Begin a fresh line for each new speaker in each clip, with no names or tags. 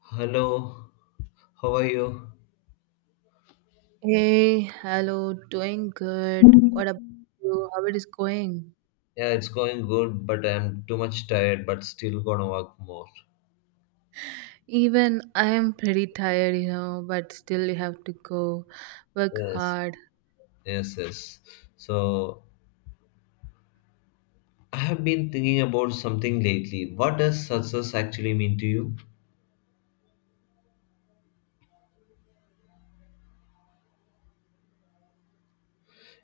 Hello, how are you?
Hey, hello, doing good. What about you? How it is going?
Yeah, it's going good, but I'm too much tired, but still gonna work more.
Even I am pretty tired, but still you have to go work
Yes,
hard.
yes, yes. So, I have been thinking about something lately. What does success actually mean to you?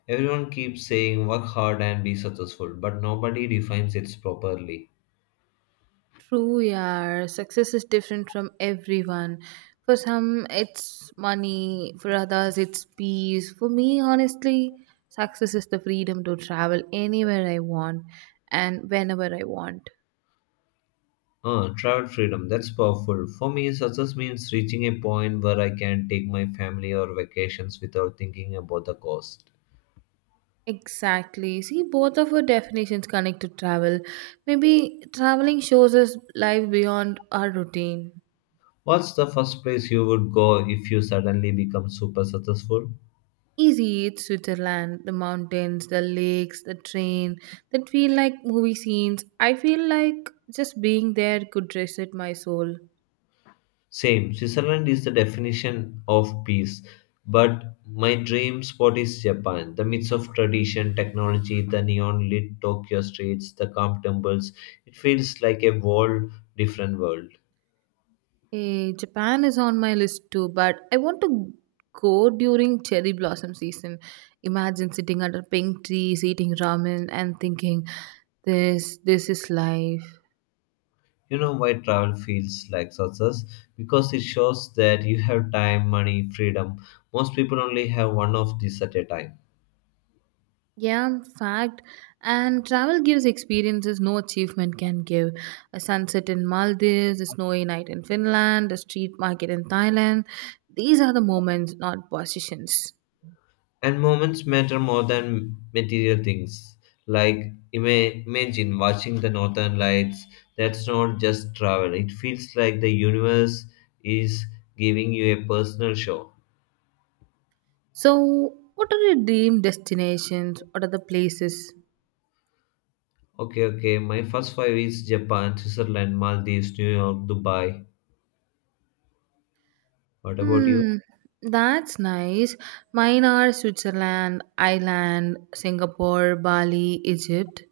Everyone keeps saying work hard and be successful, but nobody defines it properly.
True, yeah. Success is different from everyone. For some, it's money. For others, it's peace. For me, honestly, success is the freedom to travel anywhere I want and whenever I want.
Travel freedom, that's powerful. For me, success means reaching a point where I can take my family or vacations without thinking about the cost.
Exactly. See, both of our definitions connect to travel. Maybe traveling shows us life beyond our routine.
What's the first place you would go if you suddenly become super successful?
Easy Eat Switzerland, the mountains, the lakes, the train that feel like movie scenes. I feel like just being there could reset my soul.
Same, Switzerland is the definition of peace, but my dream spot is Japan. The mix of tradition, technology, the neon lit Tokyo streets, the calm temples, it feels like a whole different world.
Japan is on my list too, but I want to go during cherry blossom season. Imagine sitting under pink trees, eating ramen, and thinking, "This is life."
You know why travel feels like success? Because it shows that you have time, money, freedom. Most people only have one of these at a time.
Yeah, fact. And travel gives experiences no achievement can give. A sunset in Maldives, a snowy night in Finland, a street market in Thailand. These are the moments, not positions.
And moments matter more than material things. Like imagine watching the northern lights. That's not just travel. It feels like the universe is giving you a personal show.
So, what are your dream destinations? What are the places?
Okay, okay. My first five is Japan, Switzerland, Maldives, New York, Dubai. What about you?
Hmm, that's nice. Mine are Switzerland, Ireland, Singapore, Bali, Egypt.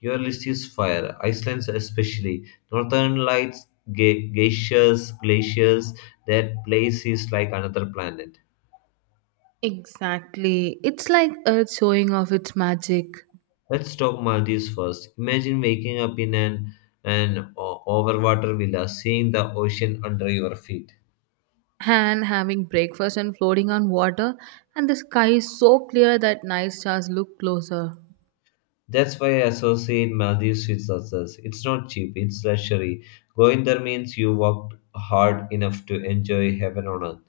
Your list is fire. Iceland, especially. Northern Lights, geishas, glaciers. That place is like another planet.
Exactly. It's like Earth showing off its magic.
Let's talk Maldives first. Imagine waking up in an overwater villa, seeing the ocean under your feet.
And having breakfast and floating on water, and the sky is so clear that night stars look closer.
That's why I associate Maldives with success. It's not cheap, it's luxury. Going there means you worked hard enough to enjoy heaven on earth.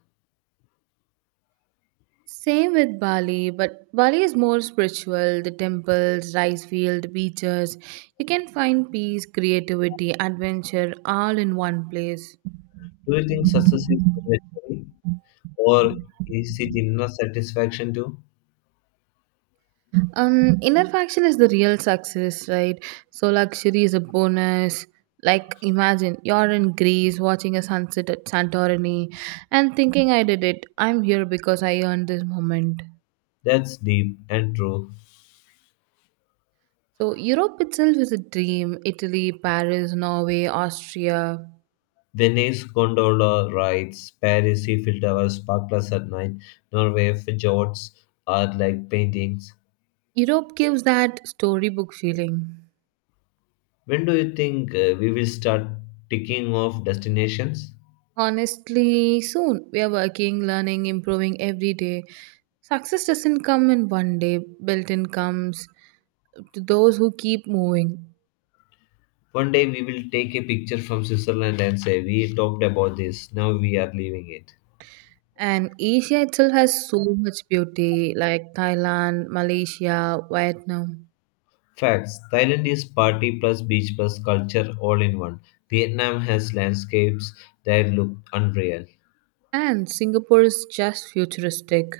Same with Bali, but Bali is more spiritual. The temples, rice field, beaches, you can find peace, creativity, adventure, all in one place.
Do you think success is luxury, or is it inner satisfaction too?
Inner faction is the real success, right? So luxury is a bonus. Like imagine you're in Greece, watching a sunset at Santorini, and thinking, I did it, I'm here because I earned this moment.
That's deep and true.
So Europe itself is a dream. Italy, Paris, Norway, Austria.
Venice gondola rides, Paris Eiffel Tower sparklers at night, Norway fjords are like paintings.
Europe gives that storybook feeling.
When do you think we will start ticking off destinations?
Honestly, soon we are working, learning, improving every day. Success doesn't come in one day, built in comes to those who keep moving.
One day we will take a picture from Switzerland and say, "We talked about this, now we are leaving it."
And Asia itself has so much beauty, like Thailand, Malaysia, Vietnam.
Facts Thailand is party plus beach plus culture all in one. Vietnam has landscapes that look unreal.
And Singapore is just futuristic.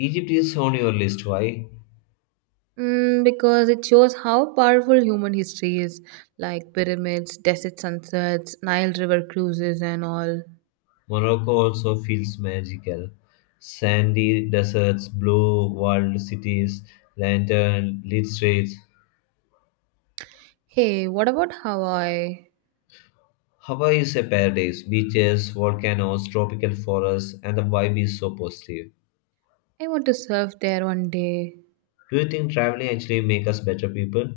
Egypt is on your list, why?
Mm, because it shows how powerful human history is, like pyramids, desert sunsets, Nile River cruises, and all.
Morocco also feels magical. Sandy deserts, blue walled cities, lantern lit streets.
Hey, what about Hawaii?
Hawaii is a paradise. Beaches, volcanoes, tropical forests, and the vibe is so positive.
I want to surf there one day.
Do you think traveling actually make us better people?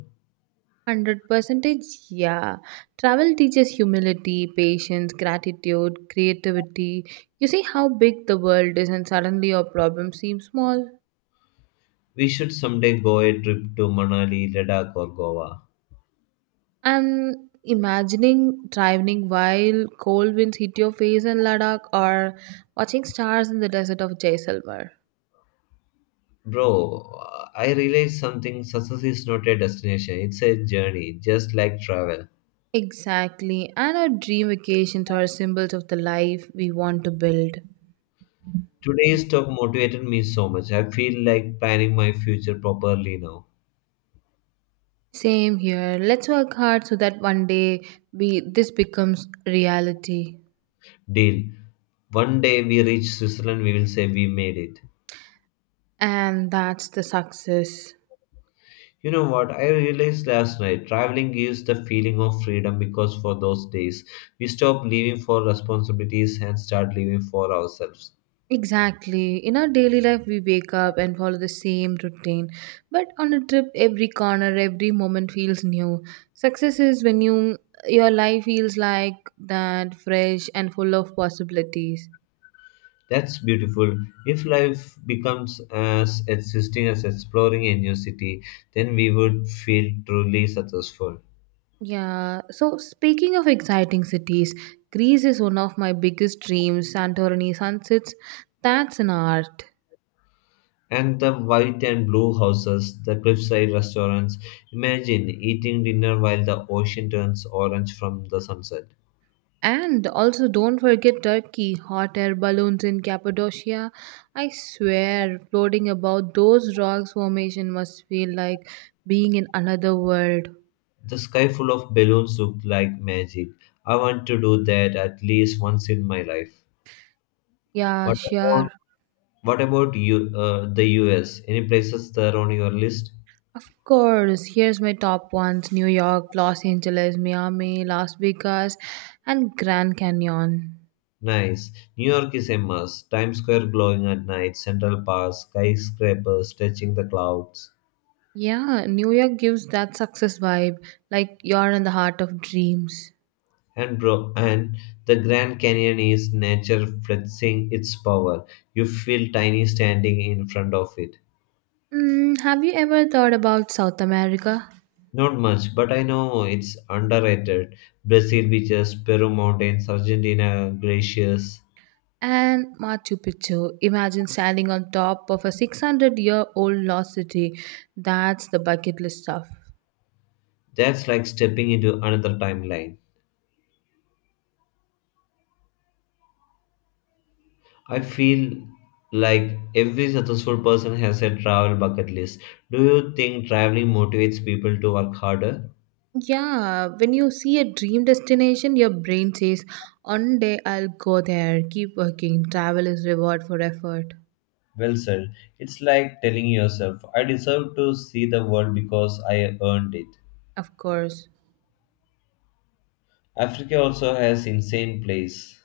100 percentage, yeah. Travel teaches humility, patience, gratitude, creativity. You see how big the world is, and suddenly your problem seems small.
We should someday go a trip to Manali, Ladakh, or Goa.
And imagining driving while cold winds hit your face in Ladakh, or watching stars in the desert of Jaisalmer.
Bro, I realized something. Success is not a destination; it's a journey, just like travel.
Exactly. And our dream vacations are symbols of the life we want to build.
Today's talk motivated me so much. I feel like planning my future properly now.
Same here. Let's work hard so that one day we this becomes reality.
Deal. One day we reach Switzerland, we will say we made it.
And that's the success.
You know what? I realized last night traveling gives the feeling of freedom because for those days we stop living for responsibilities and start living for ourselves.
Exactly. In our daily life, we wake up and follow the same routine. But on a trip, every corner, every moment feels new. Success is when your life feels like that, fresh and full of possibilities.
That's beautiful. If life becomes as existing as exploring a new city, then we would feel truly successful.
Yeah. So speaking of exciting cities, Greece is one of my biggest dreams. Santorini sunsets, that's an art.
And the white and blue houses, the cliffside restaurants. Imagine eating dinner while the ocean turns orange from the sunset.
And also, don't forget Turkey, hot air balloons in Cappadocia. I swear, floating about those rocks formation must feel like being in another world.
The sky full of balloons looked like magic. I want to do that at least once in my life.
Yeah,
What
sure.
about what about you? The U.S. Any places there on your list?
Of course, here's my top ones: New York, Los Angeles, Miami, Las Vegas, and Grand Canyon.
Nice. New York is a must. Times Square glowing at night, Central Park, skyscrapers touching the clouds.
Yeah, New York gives that success vibe, like you're in the heart of dreams.
And bro, and the Grand Canyon is nature flexing its power. You feel tiny standing in front of it.
Mm, have you ever thought about South America?
Not much, but I know it's underrated. Brazil beaches, Peru mountains, Argentina glaciers.
And Machu Picchu. Imagine standing on top of a 600-year-old lost city. That's the bucket list stuff.
That's like stepping into another timeline. I feel like every successful person has a travel bucket list. Do you think traveling motivates people to work harder?
Yeah, when you see a dream destination, your brain says, one day I'll go there. Keep working. Travel is reward for effort.
Well said. It's like telling yourself, I deserve to see the world because I earned it.
Of course.
Africa also has insane places,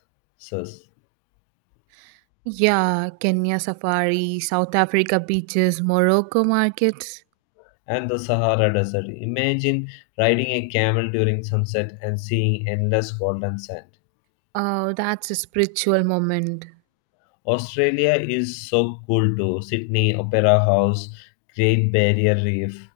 Yeah, Kenya safari, South Africa beaches, Morocco markets.
and the Sahara Desert. Imagine riding a camel during sunset and seeing endless golden sand.
Oh, that's a spiritual moment.
Australia is so cool too. Sydney, Opera House, Great Barrier Reef.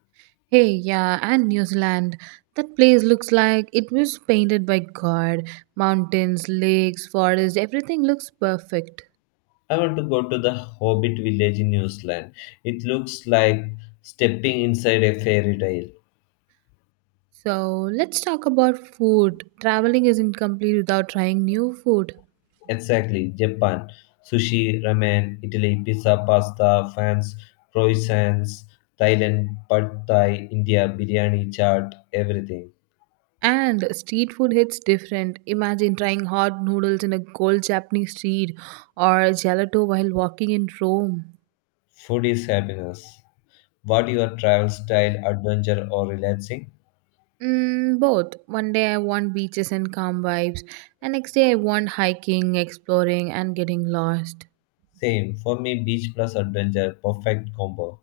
Hey, yeah, and New Zealand. That place looks like it was painted by God. Mountains, lakes, forests, everything looks perfect.
I want to go to the Hobbit village in New Zealand. It looks like stepping inside a fairy tale.
So, let's talk about food. Traveling isn't complete without trying new food.
Exactly, Japan. Sushi, ramen, Italy, pizza, pasta, France, croissants, Thailand, pad thai, India, biryani, chaat, everything.
And street food hits different. Imagine trying hot noodles in a cold Japanese street, or gelato while walking in Rome.
Food is happiness. What your travel style, adventure or relaxing?
Mm, both. One day I want beaches and calm vibes, and next day I want hiking, exploring, and getting lost.
Same. For me, beach plus adventure, perfect combo.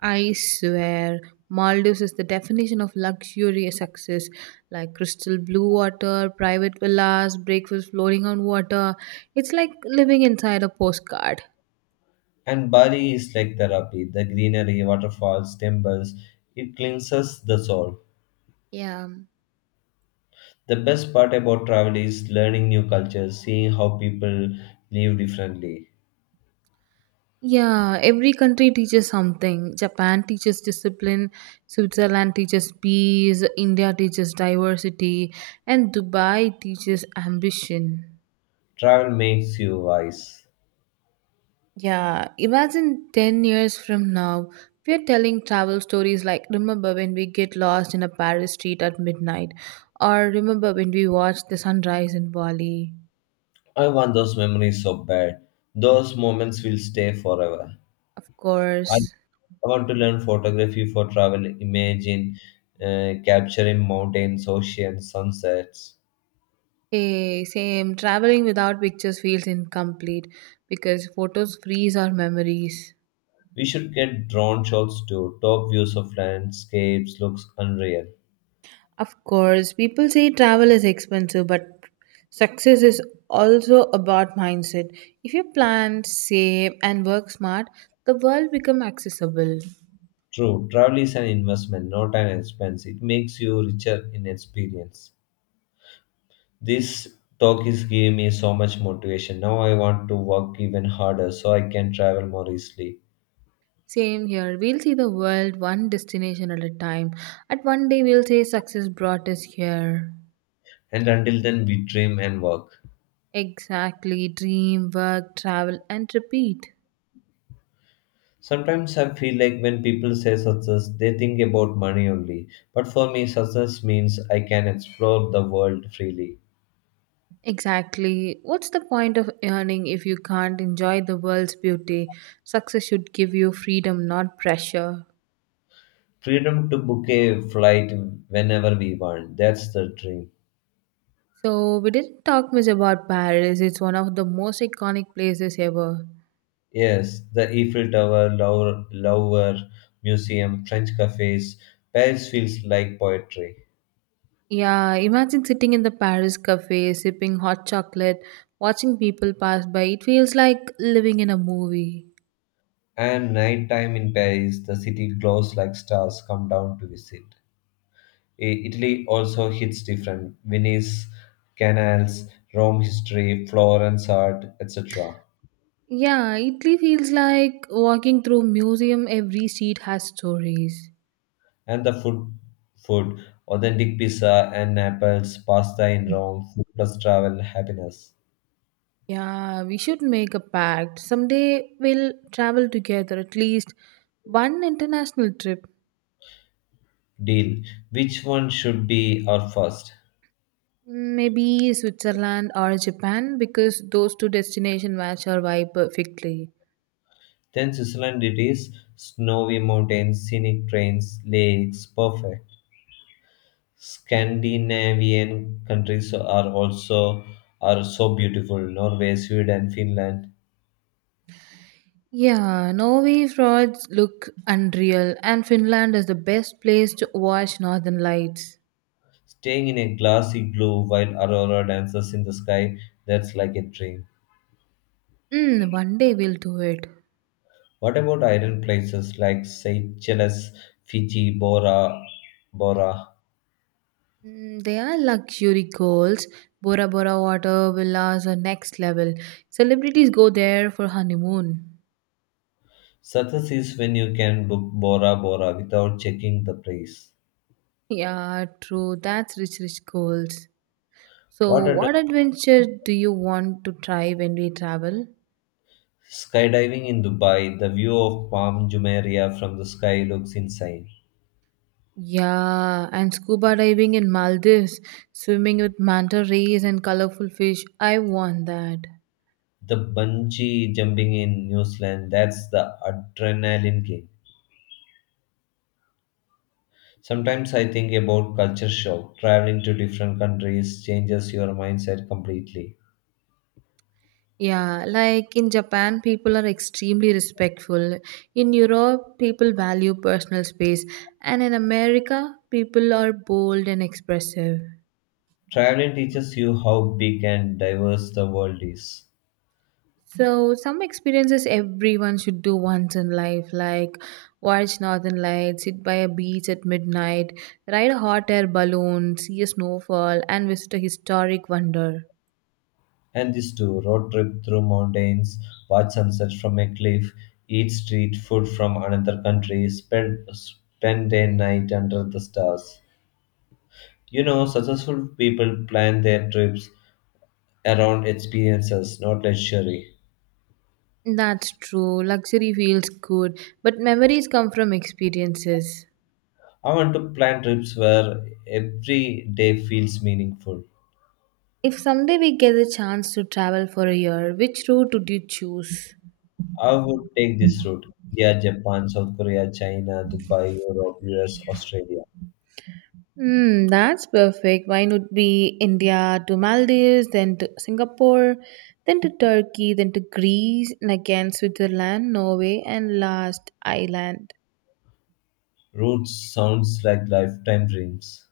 I swear, Maldives is the definition of luxurious success. Like crystal blue water, private villas, breakfast floating on water. It's like living inside a postcard.
And Bali is like therapy. The greenery, waterfalls, temples, it cleanses the soul.
Yeah.
The best part about travel is learning new cultures, seeing how people live differently.
Yeah, every country teaches something. Japan teaches discipline, Switzerland teaches peace, India teaches diversity, and Dubai teaches ambition.
Travel makes you wise.
Yeah, imagine 10 years from now, we're telling travel stories like remember when we get lost in a Paris street at midnight, or remember when we watched the sunrise in Bali.
I want those memories so bad. Those moments will stay forever.
Of
I
course.
want to learn photography for travel, imaging, capturing mountains, oceans, sunsets.
Hey, same. Traveling without pictures feels incomplete because photos freeze our memories.
We should get drone shots too. Top views of landscapes looks unreal.
Of course, people say travel is expensive, but success is also about mindset. If you plan, save, and work smart, the world become accessible.
True, travel is an investment, not an expense. It makes you richer in experience. This talk is giving me so much motivation. Now I want to work even harder so I can travel more easily.
Same here. We'll see the world one destination at a time. At one day, we'll say success brought us here.
And until then we dream and work.
Exactly. Dream, work, travel, and repeat.
Sometimes I feel like when people say success, they think about money only. But for me, success means I can explore the world freely.
Exactly. What's the point of earning if you can't enjoy the world's beauty? Success should give you freedom, not pressure.
Freedom to book a flight whenever we want. That's the dream.
So, we didn't talk much about Paris. It's one of the most iconic places ever.
Yes, the Eiffel Tower, Louvre, Louvre Museum, French cafes. Paris feels like poetry.
Yeah, imagine sitting in the Paris cafe, sipping hot chocolate, watching people pass by. It feels like living in a movie.
And nighttime in Paris, the city glows like stars come down to visit. Italy also hits different. Venice, canals, Rome history, Florence art, etc.
Yeah, Italy feels like walking through a museum. Every seat has stories.
And the food, authentic pizza and Naples, pasta in Rome, food plus travel, happiness.
Yeah, we should make a pact. Someday we'll travel together, at least one international trip.
Deal. Which one should be our first?
Maybe Switzerland or Japan because those two destinations match our vibe perfectly.
Then Switzerland it is. Snowy mountains, scenic trains, lakes, perfect. Scandinavian countries are so beautiful. Norway, Sweden, Finland,
Yeah, Norway fjords look unreal, and Finland is the best place to watch northern lights.
staying in a glassy glow while Aurora dances in the sky, that's like a dream.
Mm, one day we'll do it.
What about island places like Seychelles, Fiji, Bora Bora?
Mm, they are luxury goals. Bora Bora water villas are next level. Celebrities go there for honeymoon.
Success is when you can book Bora Bora without checking the price.
Yeah, true. That's rich goals. So,
What are the
what adventure do you want to try when we travel?
skydiving in Dubai? The view of Palm Jumeirah from the sky looks insane.
Yeah, and scuba diving in Maldives, swimming with manta rays and colorful fish. I want that.
The bungee jumping in New Zealand, that's the adrenaline game. Sometimes I think about culture shock. Traveling to different countries changes your mindset completely.
Yeah, like in Japan, people are extremely respectful. In Europe, people value personal space. And in America, people are bold and expressive.
Traveling teaches you how big and diverse the world is.
So, some experiences everyone should do once in life, like watch northern lights, sit by a beach at midnight, ride a hot air balloon, see a snowfall, and visit a historic wonder.
And this too, road trip through mountains, watch sunset from a cliff, eat street food from another country, spend a night under the stars. You know, successful people plan their trips around experiences, not luxury.
That's true. Luxury feels good, but memories come from experiences.
I want to plan trips where every day feels meaningful.
If someday we get the chance to travel for a year, which route would you choose?
I would take this route. Yeah, Japan, South Korea, China, Dubai, Europe, US, Australia.
Hmm, that's perfect. Mine would be India to Maldives, then to Singapore, then to Turkey, then to Greece, and again Switzerland, Norway, and last Ireland.
Route sounds like lifetime dreams.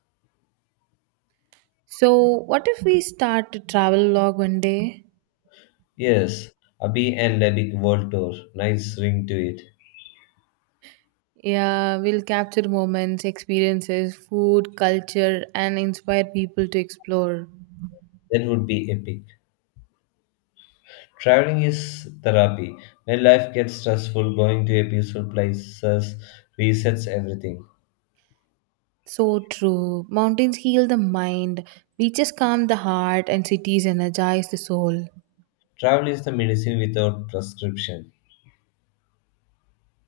So, what if we start to travel log one day?
Yes, Abhi and Lebik World Tour. Nice ring to it.
Yeah, we'll capture moments, experiences, food, culture, and inspire people to explore.
That would be epic. Traveling is therapy. When life gets stressful, going to a peaceful places resets everything.
So true. Mountains heal the mind, beaches calm the heart, and cities energize the soul.
Travel is the medicine without prescription.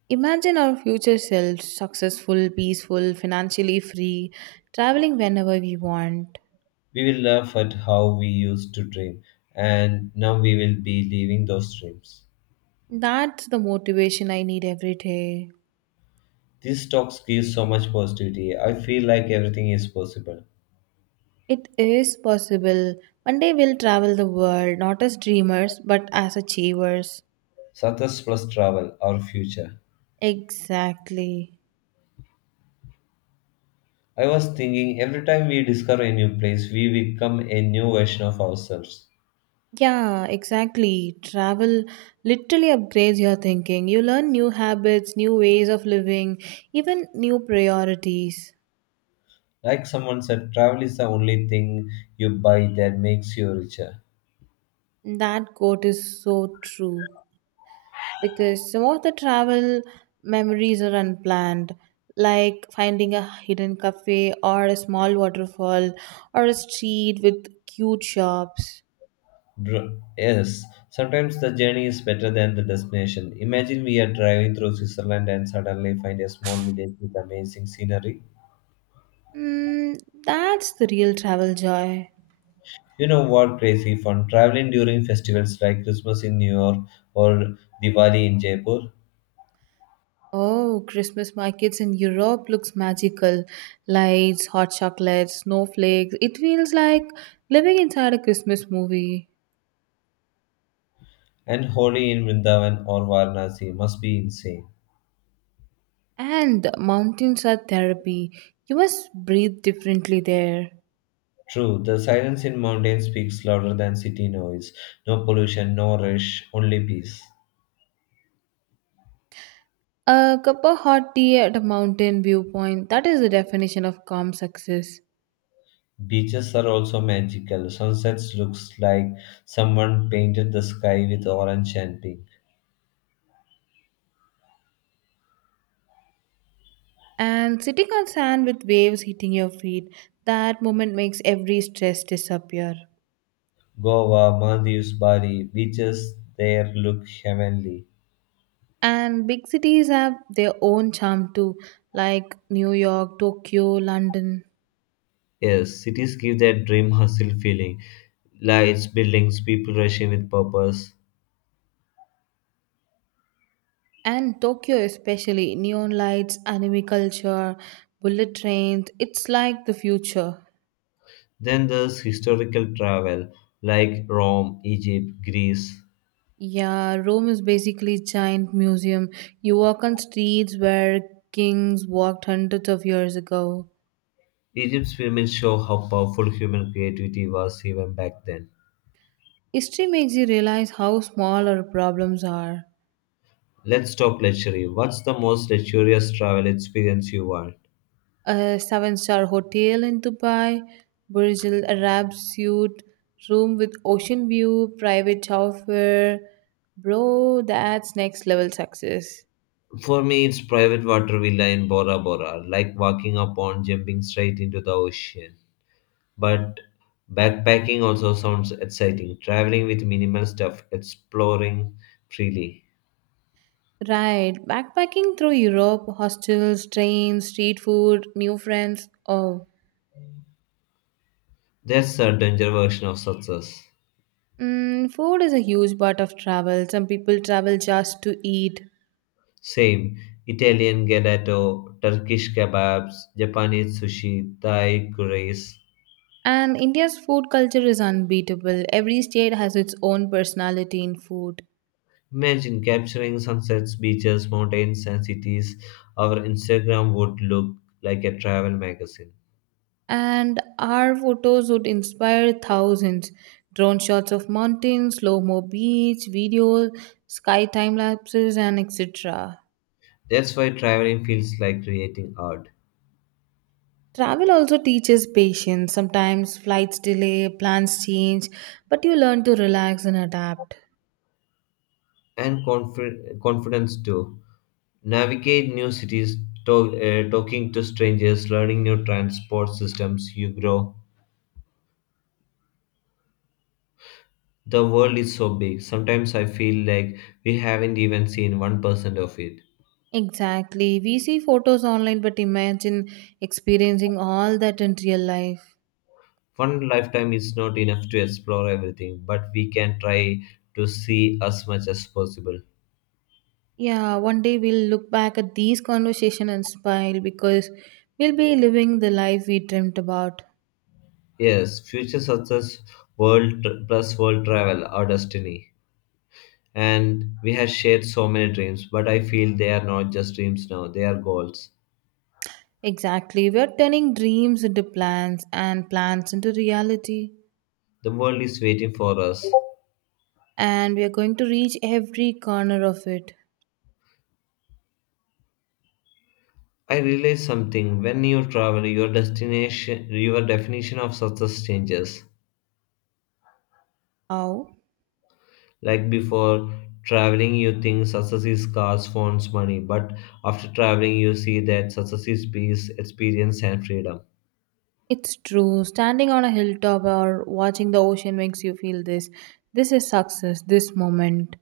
Imagine our future selves successful, peaceful, financially free, traveling whenever we want.
We will laugh at how we used to dream, and now we will be leaving those dreams.
That's the motivation I need every day.
These talks give so much positivity. I feel like everything is possible.
It is possible. One day we'll travel the world, not as dreamers, but as achievers.
Success plus travel, our future.
Exactly.
I was thinking every time we discover a new place, we become a new version of ourselves.
Yeah, exactly. Travel literally upgrades your thinking. You learn new habits, new ways of living, even new priorities.
Like someone said, travel is the only thing you buy that makes you richer.
That quote is so true. Because some of the travel memories are unplanned, like finding a hidden cafe, or a small waterfall, or a street with cute shops.
Yes, sometimes the journey is better than the destination. Imagine we are driving through Switzerland and suddenly find a small village with amazing scenery.
Mm, that's the real travel joy.
You know what crazy fun? Traveling during festivals like Christmas in New York or Diwali in Jaipur,
Oh, Christmas markets in Europe looks magical. Lights, hot chocolates, snowflakes. It feels like living inside a Christmas movie.
and Holi in Vrindavan or Varanasi must be insane.
And mountains are therapy. You must breathe differently there.
True, the silence in mountains speaks louder than city noise. No pollution, no rush, only peace.
A cup of hot tea at a mountain viewpoint, that is the definition of calm success.
Beaches are also magical. Sunsets looks like someone painted the sky with orange and pink.
And sitting on sand with waves hitting your feet, that moment makes every stress disappear.
Goa, Maldives, Bali, beaches there look heavenly.
And big cities have their own charm too, like New York, Tokyo, London.
Yes, cities give that dream hustle feeling. Lights, buildings, people rushing with purpose.
And Tokyo, especially, neon lights, anime culture, bullet trains, it's like the future.
Then there's historical travel, like Rome, Egypt, Greece.
Yeah, Rome is basically a giant museum. You walk on streets where kings walked hundreds of years ago.
Egypt's pyramids show how powerful human creativity was even back then.
History makes you realize how small our problems are.
Let's talk luxury. What's the most luxurious travel experience you want?
A seven-star hotel in Dubai, Burj Al Arab suite, room with ocean view, private shower. Bro, that's next level success.
For me, it's private water villa in Bora Bora, like walking up on jumping straight into the ocean. But backpacking also sounds exciting. Traveling with minimal stuff, exploring freely.
Right, backpacking through Europe, hostels, trains, street food, new friends. Oh.
That's a danger version of success.
Mm, food is a huge part of travel. Some people travel just to eat.
Same. Italian gelato, Turkish kebabs, Japanese sushi, Thai curries.
And India's food culture is unbeatable. Every state has its own personality in food.
Imagine capturing sunsets, beaches, mountains, and cities. Our Instagram would look like a travel magazine.
And our photos would inspire thousands. Drone shots of mountains, slow mo beach, videos, sky time lapses, and etc.
That's why traveling feels like creating art.
Travel also teaches patience. Sometimes flights delay, plans change, but you learn to relax and adapt.
And confidence too. Navigate new cities, talking to strangers, learning new transport systems, you grow. The world is so big. Sometimes I feel like we haven't even seen 1% of it.
Exactly. We see photos online, but imagine experiencing all that in real life.
One lifetime is not enough to explore everything, but we can try to see as much as possible.
Yeah, one day we'll look back at these conversations and smile because we'll be living the life we dreamt about.
Yes, future success, plus world travel, our destiny. And we have shared so many dreams, but I feel they are not just dreams now, they are goals.
Exactly. We're turning dreams into plans and plans into reality.
The world is waiting for us.
And we are going to reach every corner of it.
I realized something when you travel, your destination, your definition of success changes.
How?
Like before traveling, you think success is cars, phones, money, but after traveling, you see that success is peace, experience, and freedom.
It's true. Standing on a hilltop or watching the ocean makes you feel this. This is success, this moment.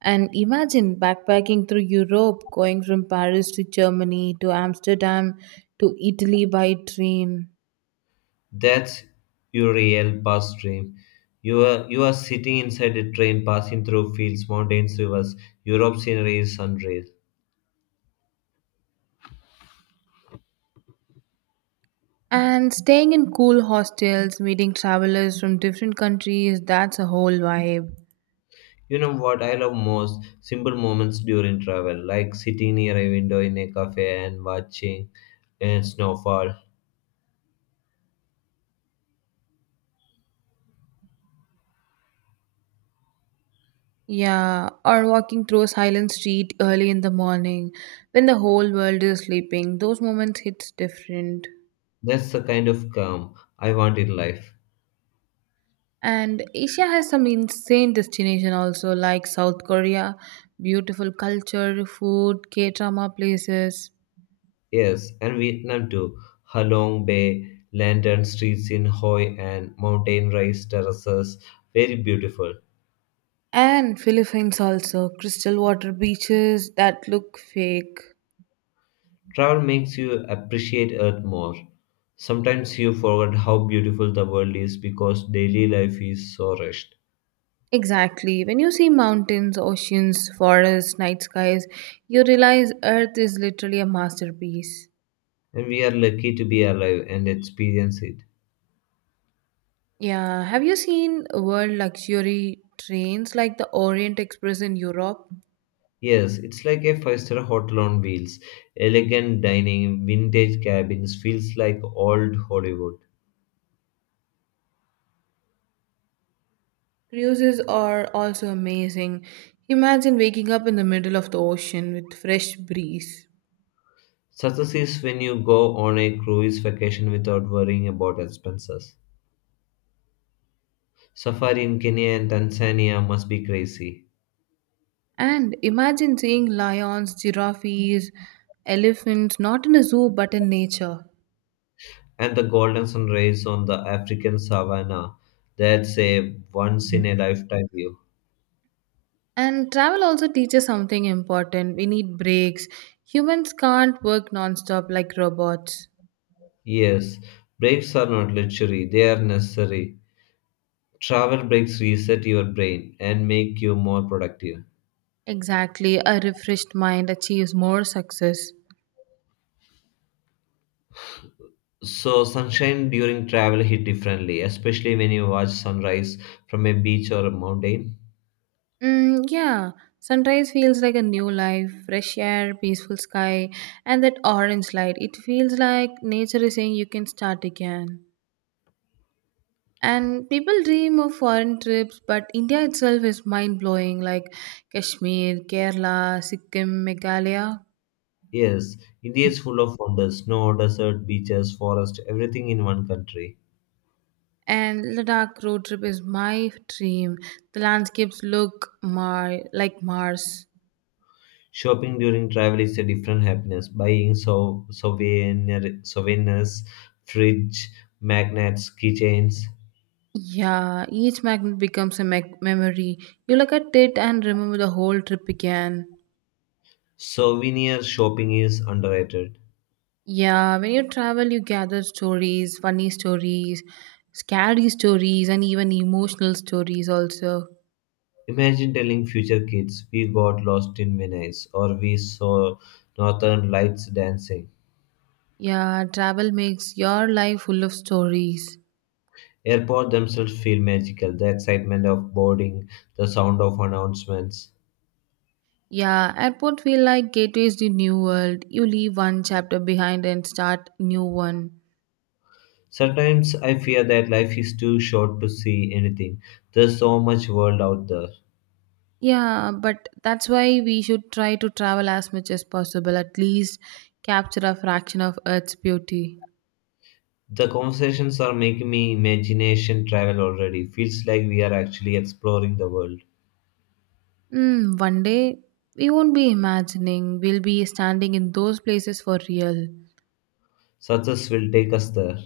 And imagine backpacking through Europe, going from Paris to Germany to Amsterdam to Italy by train.
That's your real past dream. You are sitting inside a train, passing through fields, mountains, rivers. Europe scenery is unreal.
And staying in cool hostels, meeting travelers from different countries, that's a whole vibe.
You know what I love most? Simple moments during travel, like sitting near a window in a cafe and watching a snowfall.
Yeah, or walking through a silent street early in the morning when the whole world is sleeping. Those moments hits different.
That's the kind of calm I want in life.
And Asia has some insane destination also like South Korea, beautiful culture, food, K-drama places.
Yes, and Vietnam too. Halong Bay, lantern streets in Hoi and mountain rice terraces. Very beautiful.
And Philippines also, crystal water beaches that look fake.
Travel makes you appreciate Earth more. Sometimes you forget how beautiful the world is because daily life is so rushed.
Exactly. When you see mountains, oceans, forests, night skies, you realize Earth is literally a masterpiece.
And we are lucky to be alive and experience it.
Yeah. Have you seen world luxury trains like the Orient Express in Europe?
Yes, it's like a five-star hotel on wheels. Elegant dining, vintage cabins, feels like old Hollywood.
Cruises are also amazing. Imagine waking up in the middle of the ocean with fresh breeze.
Success is when you go on a cruise vacation without worrying about expenses. Safari in Kenya and Tanzania must be crazy.
And imagine seeing lions, giraffes, elephants, not in a zoo but in nature.
And the golden sunrise on the African savannah, that's a once-in-a-lifetime view.
And travel also teaches something important. We need breaks. Humans can't work non-stop like robots.
Yes, breaks are not luxury, they are necessary. Travel breaks reset your brain and make you more productive.
Exactly, a refreshed mind achieves more success.
So sunshine during travel hit differently, especially when you watch sunrise from a beach or a mountain.
Yeah, sunrise feels like a new life, fresh air, peaceful sky, and that orange light. It feels like nature is saying you can start again. And people dream of foreign trips, but India itself is mind blowing, like Kashmir, Kerala, Sikkim, Meghalaya.
Yes, India is full of wonders, snow, desert, beaches, forest, everything in one country.
And Ladakh road trip is my dream. The landscapes look like Mars.
Shopping during travel is a different happiness. Buying souvenirs, fridge, magnets, keychains.
Yeah, each magnet becomes a memory. You look at it and remember the whole trip again.
Souvenir shopping is underrated.
Yeah, when you travel, you gather stories, funny stories, scary stories, and even emotional stories also.
Imagine telling future kids we got lost in Venice or we saw northern lights dancing.
Yeah, travel makes your life full of stories.
Airports themselves feel magical, the excitement of boarding, the sound of announcements.
Yeah, airport feel like gateways to new world. You leave one chapter behind and start new one.
Sometimes I fear that life is too short to see anything. There's so much world out there.
Yeah, but that's why we should try to travel as much as possible, at least capture a fraction of Earth's beauty.
The conversations are making me imagination travel already. Feels like we are actually exploring the world.
One day we won't be imagining, we'll be standing in those places for real.
Success will take us there.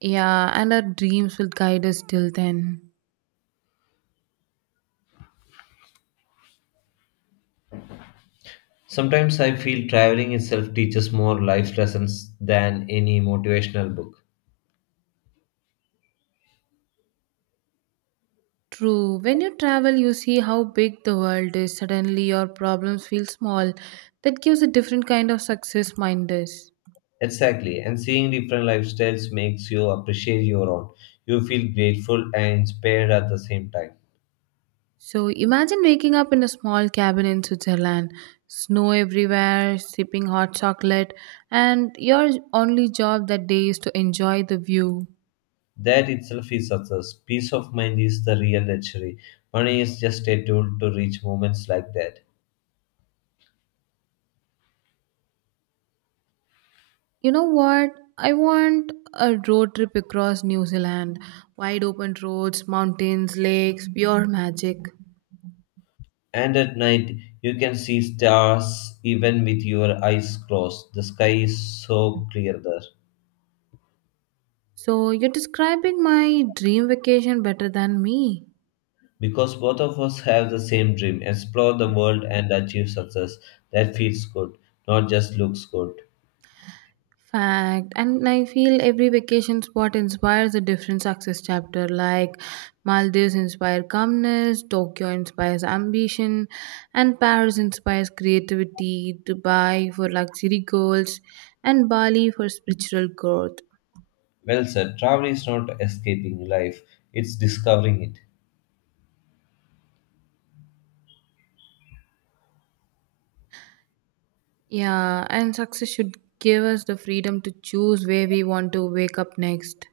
Yeah, and our dreams will guide us till then.
Sometimes I feel traveling itself teaches more life lessons than any motivational book.
True. When you travel, you see how big the world is. Suddenly, your problems feel small. That gives a different kind of success mindedness.
Exactly, and seeing different lifestyles makes you appreciate your own. You feel grateful and inspired at the same time.
So, imagine waking up in a small cabin in Switzerland, snow everywhere, sipping hot chocolate, and your only job that day is to enjoy the view.
That itself is success. Peace of mind is the real luxury. Money is just a tool to reach moments like that.
You know what? I want a road trip across New Zealand. Wide open roads, mountains, lakes, pure magic.
And at night, you can see stars even with your eyes closed. The sky is so clear there.
So you're describing my dream vacation better than me.
Because both of us have the same dream, explore the world and achieve success. That feels good, not just looks good.
Fact. And I feel every vacation spot inspires a different success chapter. Like Maldives inspire calmness, Tokyo inspires ambition, and Paris inspires creativity, Dubai for luxury goals, and Bali for spiritual growth.
Well said. Travel is not escaping life, it's discovering it.
Yeah, and success should give us the freedom to choose where we want to wake up next.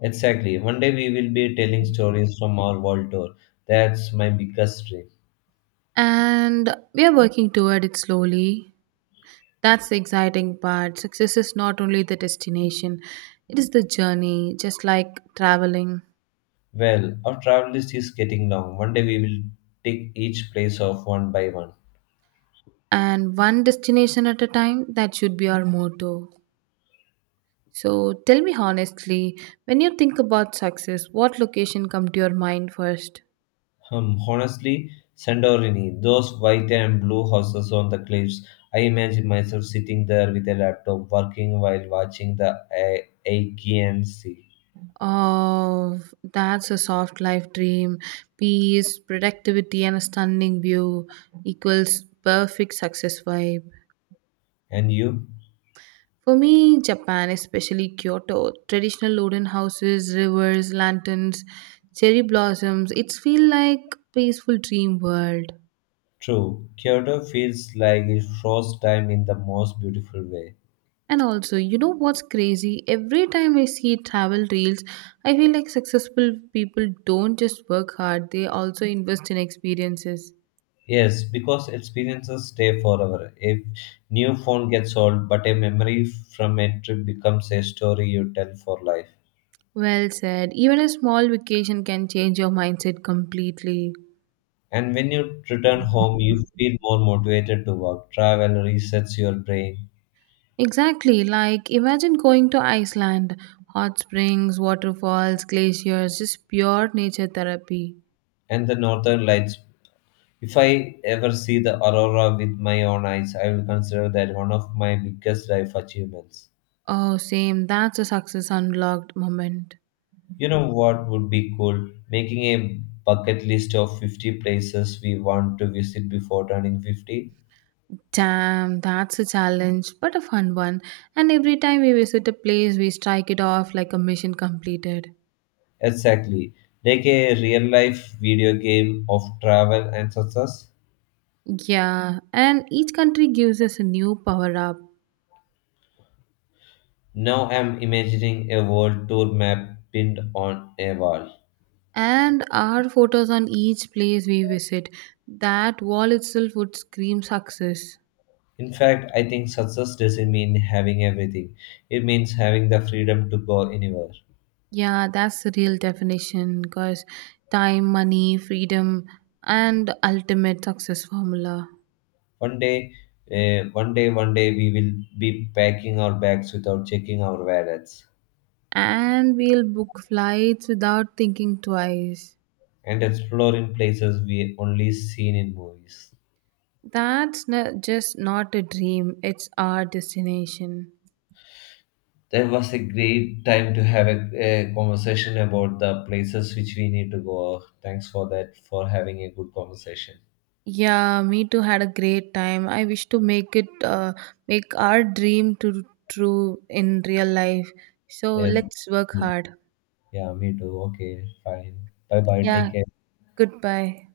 Exactly. One day we will be telling stories from our world tour. That's my biggest dream.
And we are working toward it slowly. That's the exciting part. Success is not only the destination, it is the journey, just like traveling.
Well, our travel list is getting long. One day we will take each place off one by one.
And one destination at a time, that should be our motto. So tell me honestly, when you think about success, what location come to your mind first?
Honestly, Sandorini, those white and blue houses on the cliffs, I imagine myself sitting there with a laptop working while watching the Aegean Sea.
Oh, that's a soft life dream. Peace, productivity, and a stunning view equals perfect success vibe.
And you?
For me, Japan, especially Kyoto, traditional wooden houses, rivers, lanterns, cherry blossoms, it's feel like peaceful dream world.
True, Kyoto feels like it froze time in the most beautiful way.
And also, you know what's crazy? Every time I see travel reels, I feel like successful people don't just work hard, they also invest in experiences.
Yes, because experiences stay forever. A new phone gets old, but a memory from a trip becomes a story you tell for life.
Well said. Even a small vacation can change your mindset completely.
And when you return home, you feel more motivated to work. Travel resets your brain.
Exactly. Like, imagine going to Iceland, hot springs, waterfalls, glaciers, just pure nature therapy.
And the northern lights. If I ever see the aurora with my own eyes, I will consider that one of my biggest life achievements.
Oh, same. That's a success unlocked moment.
You know what would be cool? Making a bucket list of 50 places we want to visit before turning 50.
Damn, that's a challenge, but a fun one. And every time we visit a place, we strike it off like a mission completed.
Exactly. Like a real life video game of travel and success.
Yeah, and each country gives us a new power up.
Now I'm imagining a world tour map pinned on a wall.
And our photos on each place we visit, that wall itself would scream success.
In fact, I think success doesn't mean having everything. It means having the freedom to go anywhere.
Yeah, that's the real definition because time, money, freedom, and ultimate success formula.
One day, one day, we will be packing our bags without checking our wallets.
And we'll book flights without thinking twice.
And explore in places we only seen in movies.
That's just not a dream, it's our destination.
That was a great time to have a conversation about the places which we need to go. Thanks for that, for having a good conversation.
Yeah, me too had a great time. I wish to make it make our dream to true in real life. So
Yes.
let's work hard.
Yeah, me too. Okay, fine. Bye bye.
Yeah,
Take care.
goodbye.